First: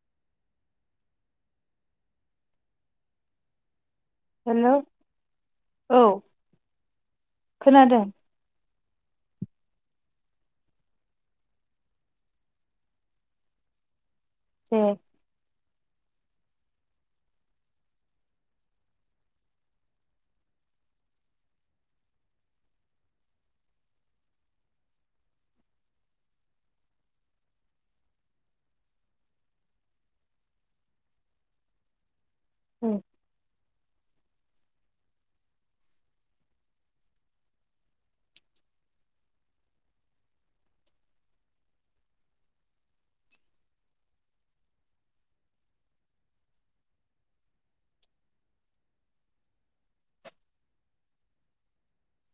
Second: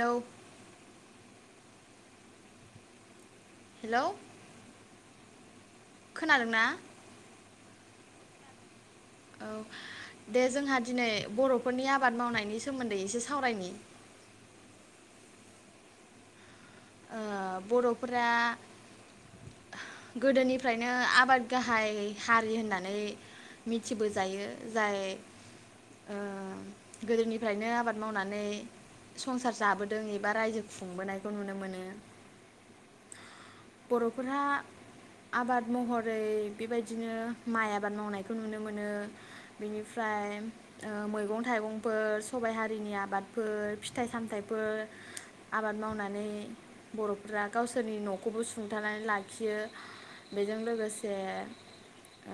औ hello hello खोनादोंना? खोनादों। औ दे जोंहा दिनै बर'फोरनि आबाद मावनायनि सोमोन्दै एसे सावरायनि। दे। ओ बर'फोरा गोदोनिफ्रायनो आबाद गाहाय हारि होननानै मिथिबोजायो जाय ओ गोदोनिफ्रायनो आबाद मावनानै संसार जाबोदों एबा रायजो खुंबोनायखौ नुनो मोनो। औ बर'फोरा आबाद महरै बेबायदिनो माइ आबाद मावनायखौ नुनो मोनो बेनिफ्राय ओ मैगं थाइगंफोर सबाइ हारिनि आबादफोर फिथाइ सामथाइफोर आबाद मावनानै बर'फोरा गावसोरनि न' खौबो सुंथानानै लाखियो बेजों लोगोसे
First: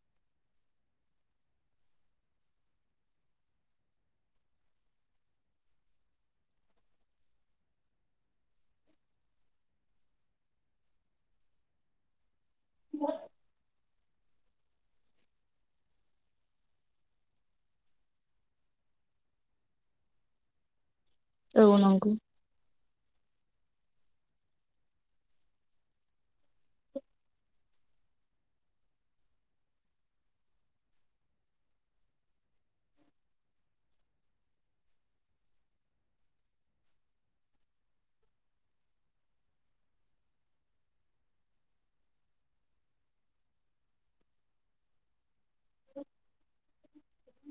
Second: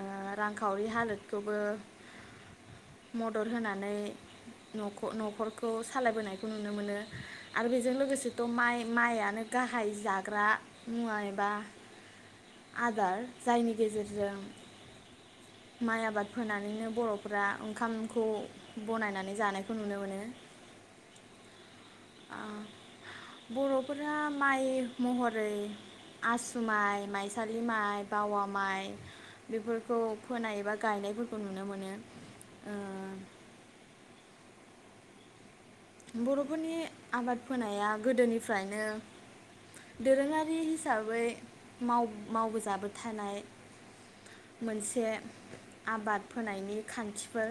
ओ रांखावरि हालोदखौबो मदद होनानै न'ख-न'खरखौ सालायबोनायखौ नुनो मोनो आरो बेजों लोगोसेथ' माइ माइआनो गाहाय जाग्रा मुवा एबा आदार जायनि गेजेरजों माइ आबाद फोनानैनो बर'फोरा ओंखामखौ बनायनानै जानायखौ नुनो मोनो। औ नंगौ। बर'फोरहा माइ महरै आसु माइ माइसालि माइ बावा माइ बेफोरखौ फोनाय बा गायनायफोरखौ नुनो मोनो। ओ बर'फोरनि आबाद फोनाया गोदोनिफ्रायनो दोरोङारि हिसाबै माव-मावबोजाबो थानाय मोनसे आबाद फोनायनि खान्थिफोर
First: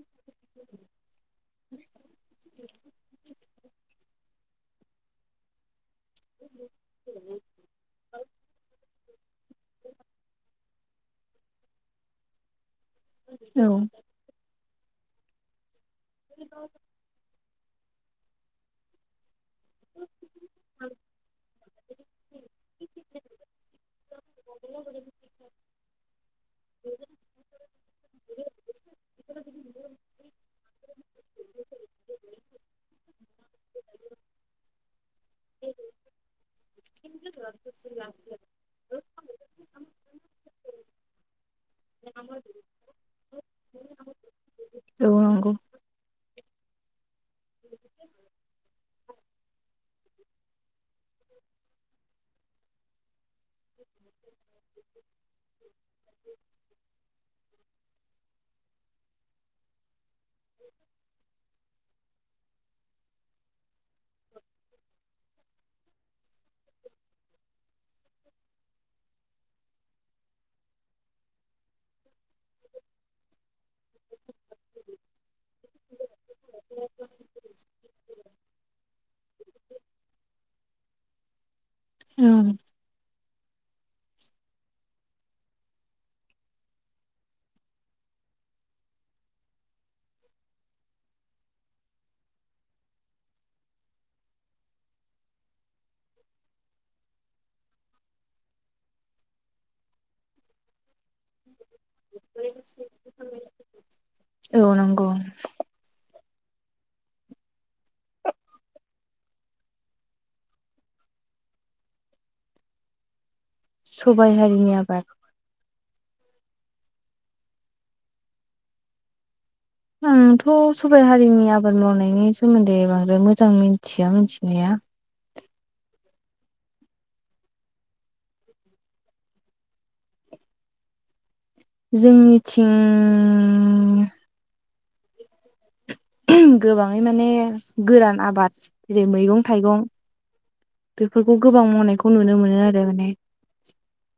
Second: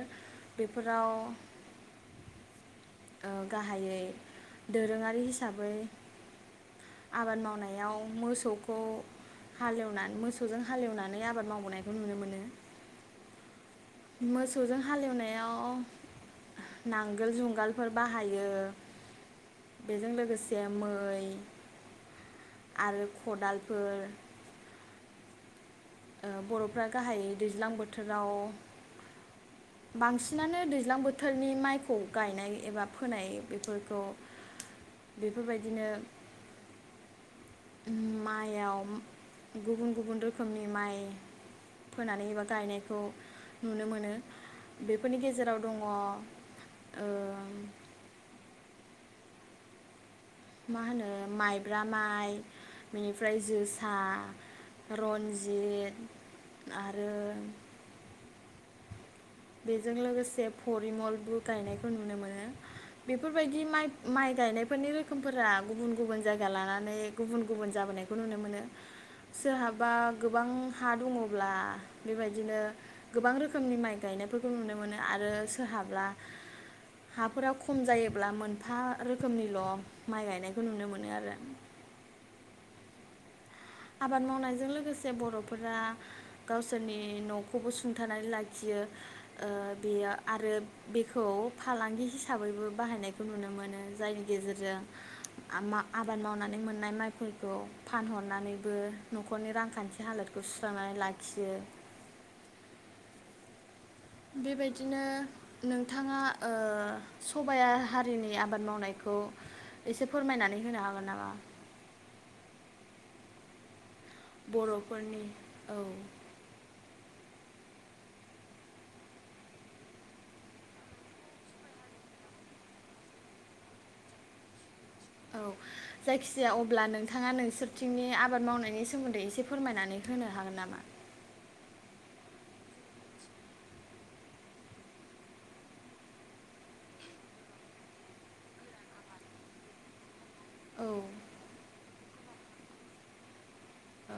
बेफोराव ओ गाहायै दोरोङारि हिसाबै आबाद मावनायाव मोसौखौ हालेवनानै मोसौजों हालेवनानै आबाद मावबोनायखौ नुनो मोनो। औ मोसौजों हालेवनायाव नांगोल जुंगाल फोर बाहायो बेजों लोगोसे मै आरो खदालफोर बर'फ्रा गाहायै दैज्लां बोथोराव बांसिनानो दैज्लां बोथोरनि माइखौ गायनाय एबा फोनाय बेफोरखौ बेफोरबायदिनो माइआव गुबुन गुबुन रोखोमनि माइ फोनानै एबा गायनायखौ नुनो मोनो बेफोरनि औ नंगौ गेजेराव दङ औ [inaudible] मा होनो माइब्रा माइ बेनिफ्राय जोसा रन्जित आरो बेजों लोगोसे से परिमलबो गायनायखौ नुनो मोनो बेफोरबायदि माइ गायनायफोरनि रोखोमफोरा गुबुन गुबुन जायगा लानानै गुबुन गुबुन जाबोनायखौ नुनो मोनो सोरहाबा गोबां हा दङब्ला बेबायदिनो गोबां रोखोमनि माइ माइ गायनायफोरखौ नुनो मोनो आरो सोरहाब्ला हाफोरा खम जायोब्ला मोनफा रोखोमनिल' माइ गायनायखौ नुनो मोनो आरो औ आबाद मावनायजों लोगोसे बर'फोरा गावसोरनि न'खौबो सुंथानानै लाखियो बेयो आरो बेखौ फालांगि हिसाबैबो बाहायनायखौ नुनो मोनो जायनि गेजेरजों आबाद मावनानै मोननाय माइफोरखौ फानहरनानै बो न'खरनि रांखान्थि हालोदखौ सुस्रांनानै ला फाखियो औ बेबायदिनो नंगौ नोंथाङा सबाया हारिनि आबाद मावनायखौ एसे फोरमायनानै होनो हागोन नामा सबाय हारिनो आबाद बर'फोरनि औ आंथ' सबायाइ हारिनि आबाद मावनायनि सोमोन्दै बांद्राय मोजां मिथिया मिथिनाया औ जायखिजाया अब्ला नोंथाङा नोंसोरथिंनि आबाद मावनायनि सोमोन्दै एसे फोरमायनानै होनो हागोन नामा जोंनिथिं गोबाङै माने गोरान आबाद जेरै मैगं थाइगं औ बेफोरखौ गोबां मावनायखौ नुनो मोनो आरोेमाने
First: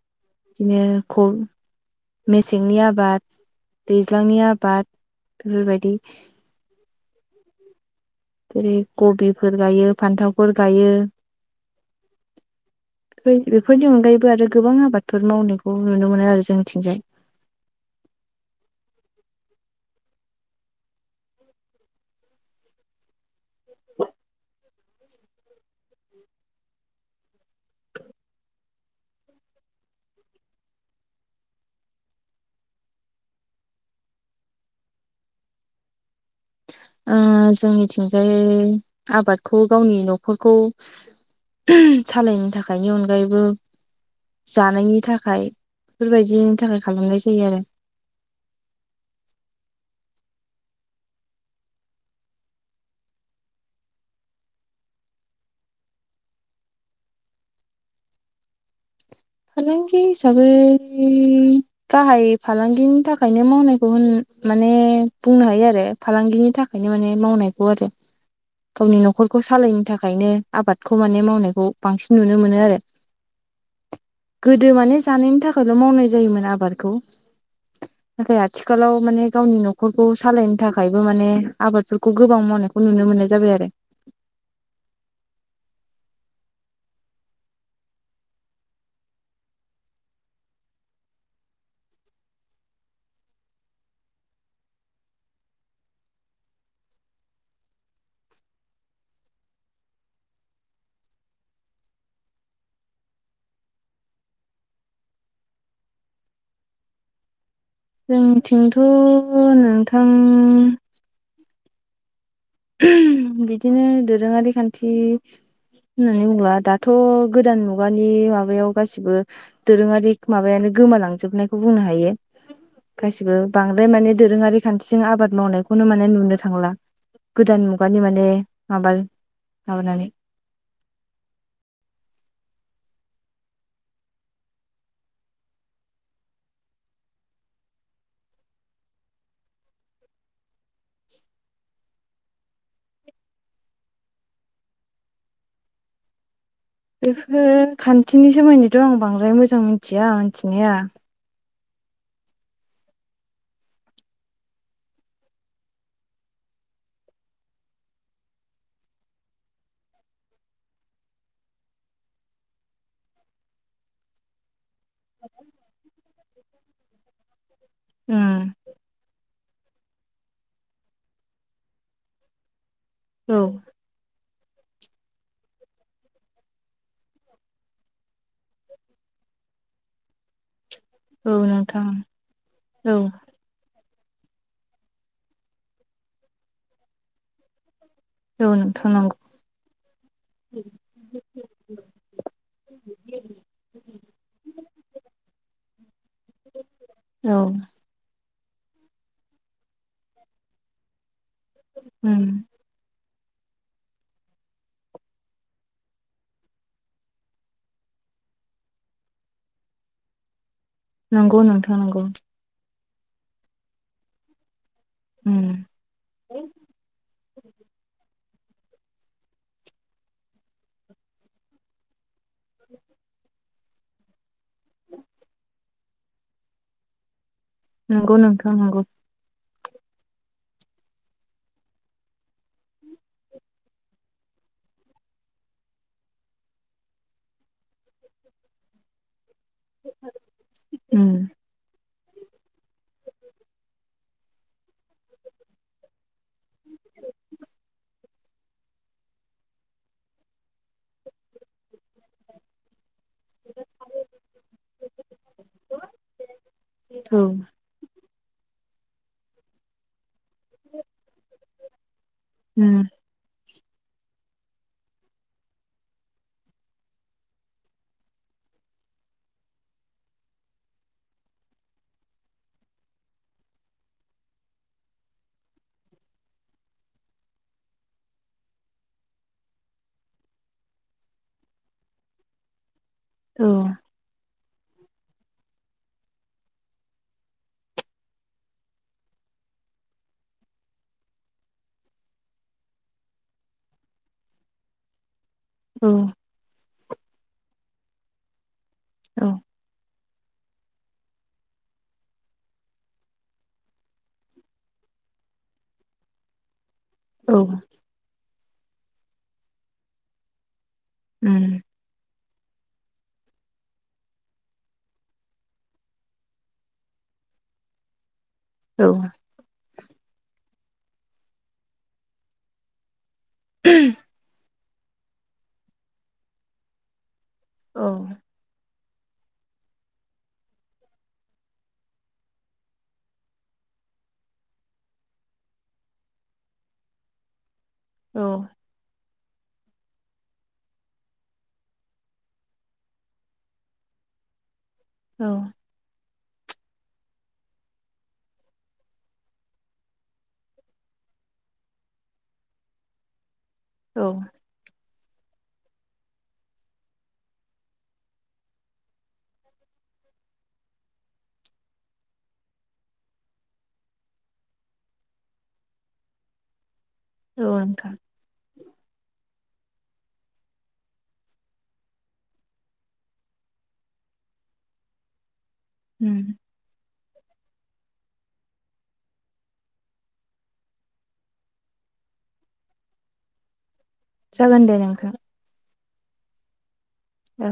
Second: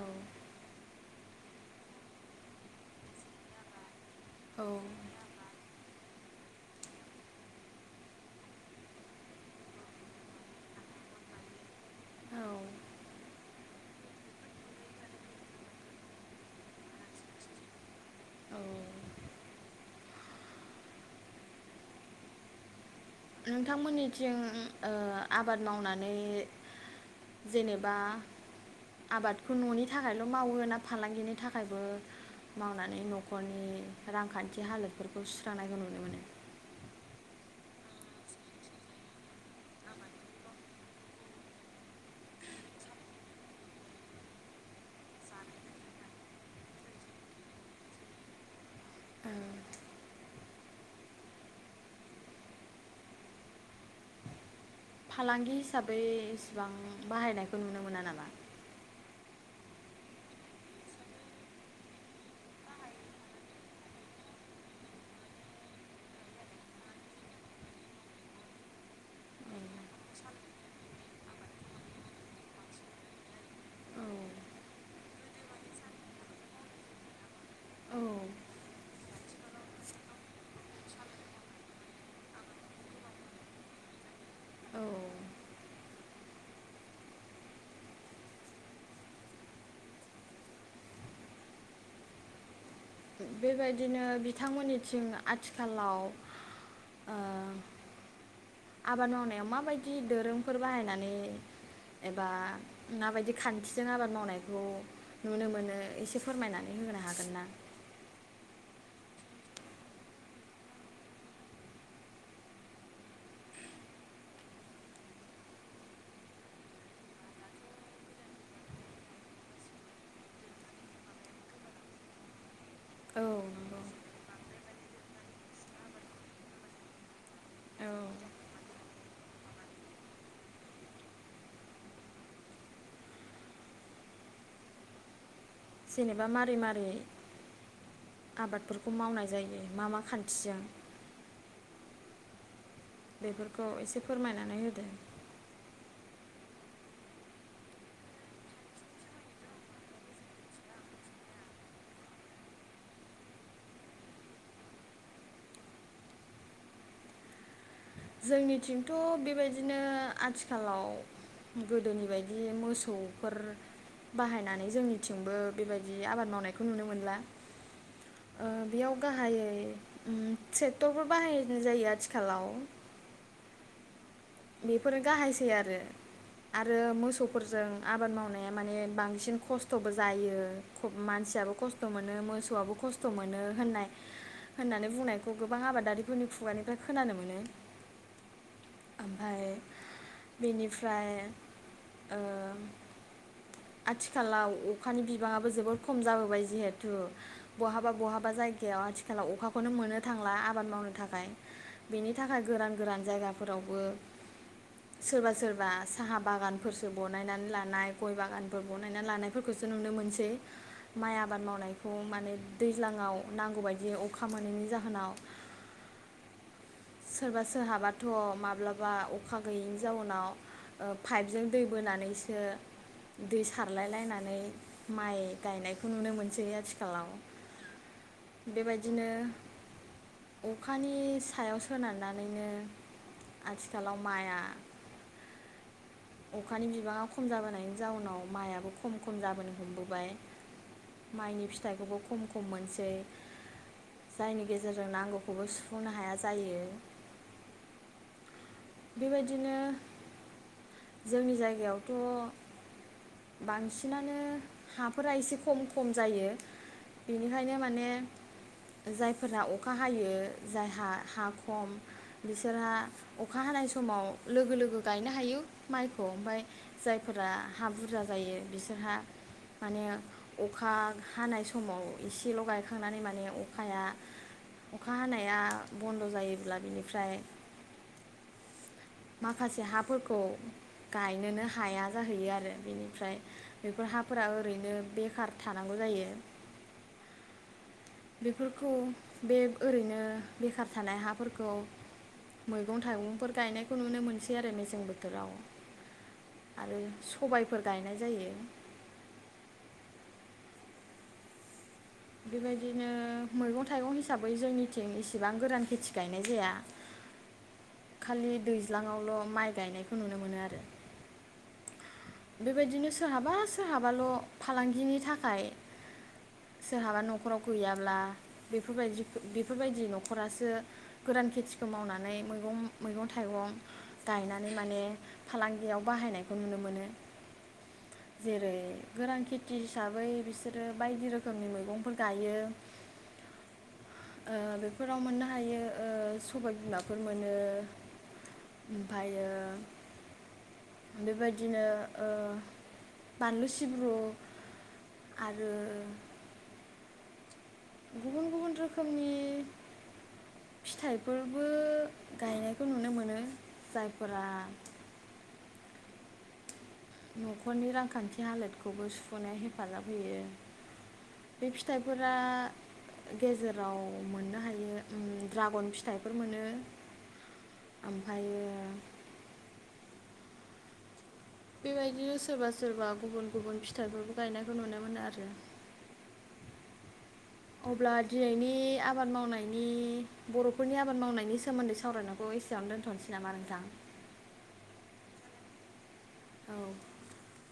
औ बिदिनो खु मेसेंनि आबाद दैज्लांनि औ आबाद बेफोरबायदि जेरै कबिफोर गायो फान्थावफोर गायो औ बेफोरनि अनगायैबो आरो गोबां आबादफोर मावनायखौ नुनो मोनो आरो जोंनिथिंजाय औ नोंथांमोननिथिं आबाद मावनानै जेनेबा आबादखौ न'नि थाखायल' मावो ना फालांगिनि थाखायबो मावनानै न'खरनि रांखान्थि हालोदफोरखौ सुस्रांनायखौ नुनो मोनो ओ जोंनिथिंजाय आबादखौ गावनि न'खरखौ ओ सालायनो थाखायनि अनगायैबो जानायनि थाखाय बेफोरबायदिनि थाखाय खालामनाय जायो आरो फालांगि हिसाबै इसिबां बाहायनायखौ नुनो मोना नामा? फालांगि हिसाबै गाहाय फालांगिनि थाखायनो मावनायखौ होन माने बुंनो हायो आरो फालांगिनि थाखायनो माने मावनायखौ आरो गावनि न'खरखौ सालायनो थाखायनो आबादखौ माने मावनायखौ बांसिन नुनो मोनो आरो औ गोदो माने जानायनि थाखायल' मावनाय जायोमोन आबादखौ नाथाय औ आथिखालाव माने गावनि न'खरखौ सालायनो थाखायबो माने आबादफोरखौ गोबां मावनायखौ नुनो मोननाय जाबाय आरो। औ बेबायदिनो बिथांमोननिथिं आथिखालाव ओ आबाद मावनायाव माबायदि दोरोमफोर बाहायनानै एबा माबायदि खान्थिजों आबाद मावनायखौ नुनो मोनो एसे फोरमायनानै होनो हागोन ना? जोंथिंथ' नोंथां बिदिनो दोरोङारि खान्थि होननानै बुंङोब्ला दाथ' गोदान मुगानि माबायाव गासिबो दोरोङारि माबायानो गोमालांजोबनायखौ बुंनो हायो। औ गासिबो नंगौ बांद्राय माने दोरोङारि खानथिजों आबाद मावनायखौनो माने नुनो थांला। गोदान मुगानि औ माने माबा माबानानै जेनेबा मारै मारै आबादफोरखौ मावनाय जायो मा मा खान्थिजों बेफोरखौ एसे फोरमायनानै होदो बेफोरो खान्थिनि सोमोन्दैथ' आं बांद्राय मोजां मिथिया मिथिनाया जोंनिथिंथ' बेबायदिनो आथिखालाव गोदोनि बायदि मोसौफोर बाहायनानै जोंनिथिंबो बेबायदि आबाद मावनायखौ नुनो मोनला उम ओ बेयाव गाहायै ट्रेक्टरफोर बाहायनो जायो आथिखालाव औ बेफोरो गाहायसै आरो आरो मोसौफोरजों आबाद मावनाया माने बांसिन खस्थ'बो जायो। औ मानसियाबो खस्थ' नोंथां मोनो मोसौआबो औ खस्थ' मोनो होननाय। होननानै बुंनायखौ गोबां आबादारिफोरनि खुगानिफ्राय खोनानो मोनो। औ नों ओमफाय बेनिफ्राय आथिखालाव अखानि बिबाङाबो जोबोद खम जाबोबाय जिहेथु औ बहाबा बहाबा जायगा जखायाव आथिखालाव अखाखौनो मोननो थांला आबाद मावनो थाखाय बेनि उम थाखाय गोरान गोरान जायगा फोरावबो सोरबा सोरबा साहा बागानफोरसो बानायनानै लानाय गय बागान फोर बनायना लानायफोरखौसो नुनो मोनसै। माइ नंगौ आबाद नोंथां मावनायखौ नंगौ माने दै दैज्लाङाव नांगौ बायदियै अखा मोनैनि जाहोन नाव उम सोरबा सोरहाबाथ' माब्लाबा अखा गैयैनि जाउनाव पाइपजों दै बोनानै ओ दै सारलाय लायनानै माइ गायनायखौ नुनो मोनसै आथिखालाव नंगौ नोंथां नंगौ। बेबायदिनो अखानि सायाव सोनारनानैनो आथिखालाव माइआ अखानि बिबाङा खम जाबोनायनि जाउनाव माइआबो खम खम जाबोनो हमबोबाय उम माइनि फिथाइखौबो खम खम मोनसै जायनि गेजेरजों नांगौखौबो सुफुंनो हाया जायो। [unintelligible] बेबायदिनो जोंनि जायगायावथ' बांसिनानो हाफोरा एसे खम खम जायो। औ बेनिखायनो माने जायफोरा अखा हायो जाय हा हा खम बिसोरहा उम अखा हानाय सम समाव लोगो लोगो गायनो हायो। माइखौ ओमफाय जायफोरा हा बुरजा जायो बिसोरहा माने अखा हानाय समाव एसेल' गायखांनानै माने अखाया अखा हानाया बन्द' जायोब्ला बिनिफ्राय माखासे हाफोरखौ गायनोनो हाया जाहैयो आरो बेनि ओमफ्राय औ बेफोर हाफोरा ओरैनो बेखार थानांगौ जायो। बेफोरखौ बे ओरैनो बेखार थानाय हाफोरखौ मैगं थाइगंफोर गायनायखौ नुनो मोनसै आरो मेसें बोथो थोराव औ आरो सबाय फोर गायनाय जायो। औ। बेबायदिनो मैगं थाइगं हिसाबै जोंनिथिं इसिबां गोरान खेथि गायनाय जाया। औ। खालि दैज्लाङावल' माइ गायनायखौ नुनो मोनो आरो। ओम। बेबायदिनो सोरहाबा सोरहाबाल' फालांगिनि थाखाय सोरहाबा न'खराव गैयाब्ला औ बेफोरबायदि बेफोरबायदि न'खरासो गोरान खेथिखौ मावनानै मैगं मैगं थाइगं गायनानै माने फालांगियाव बाहायनायखौ नुनो मोनो। जेरै गोरान खेथि हिसाबै बिसोरो बायदि रोखोमनि मैगंफोर गायो। ओ बेफोराव मोननो हायो ओ सबाय बिमाफोर मोनो। औ ओमफायो बेबायदिनो ओ बानलु सिब्रु औ आरो गुबुन गुबुन रोखोमनि फिथाइफोरबो गायनायखौ नुनो मोनो। औ जायफोरा न'खरनि रांखान्थि हालोदखौबो सुफ'नायाव हेफाजाब होयो। बे फिथाइफोरा गेजेराव मोननो हायो उम ड्रागन फिथाइफोर मोनो। नोंथां ओमफायो बेबायदिनो सोरबा सोरबा गुबुन गुबुन फिथाइफोरखौ गायनायखौ नुनो मोनो आरो। उम। अब्ला दिनैनि आबाद मावनायनि बर'फोरनि आबाद मावनायनि सोमोन्दै सावरायनायखौ एसेयावनो दोनथ'नोसै नामा नोंथां? जागोन दे नोंथां। औ। औ।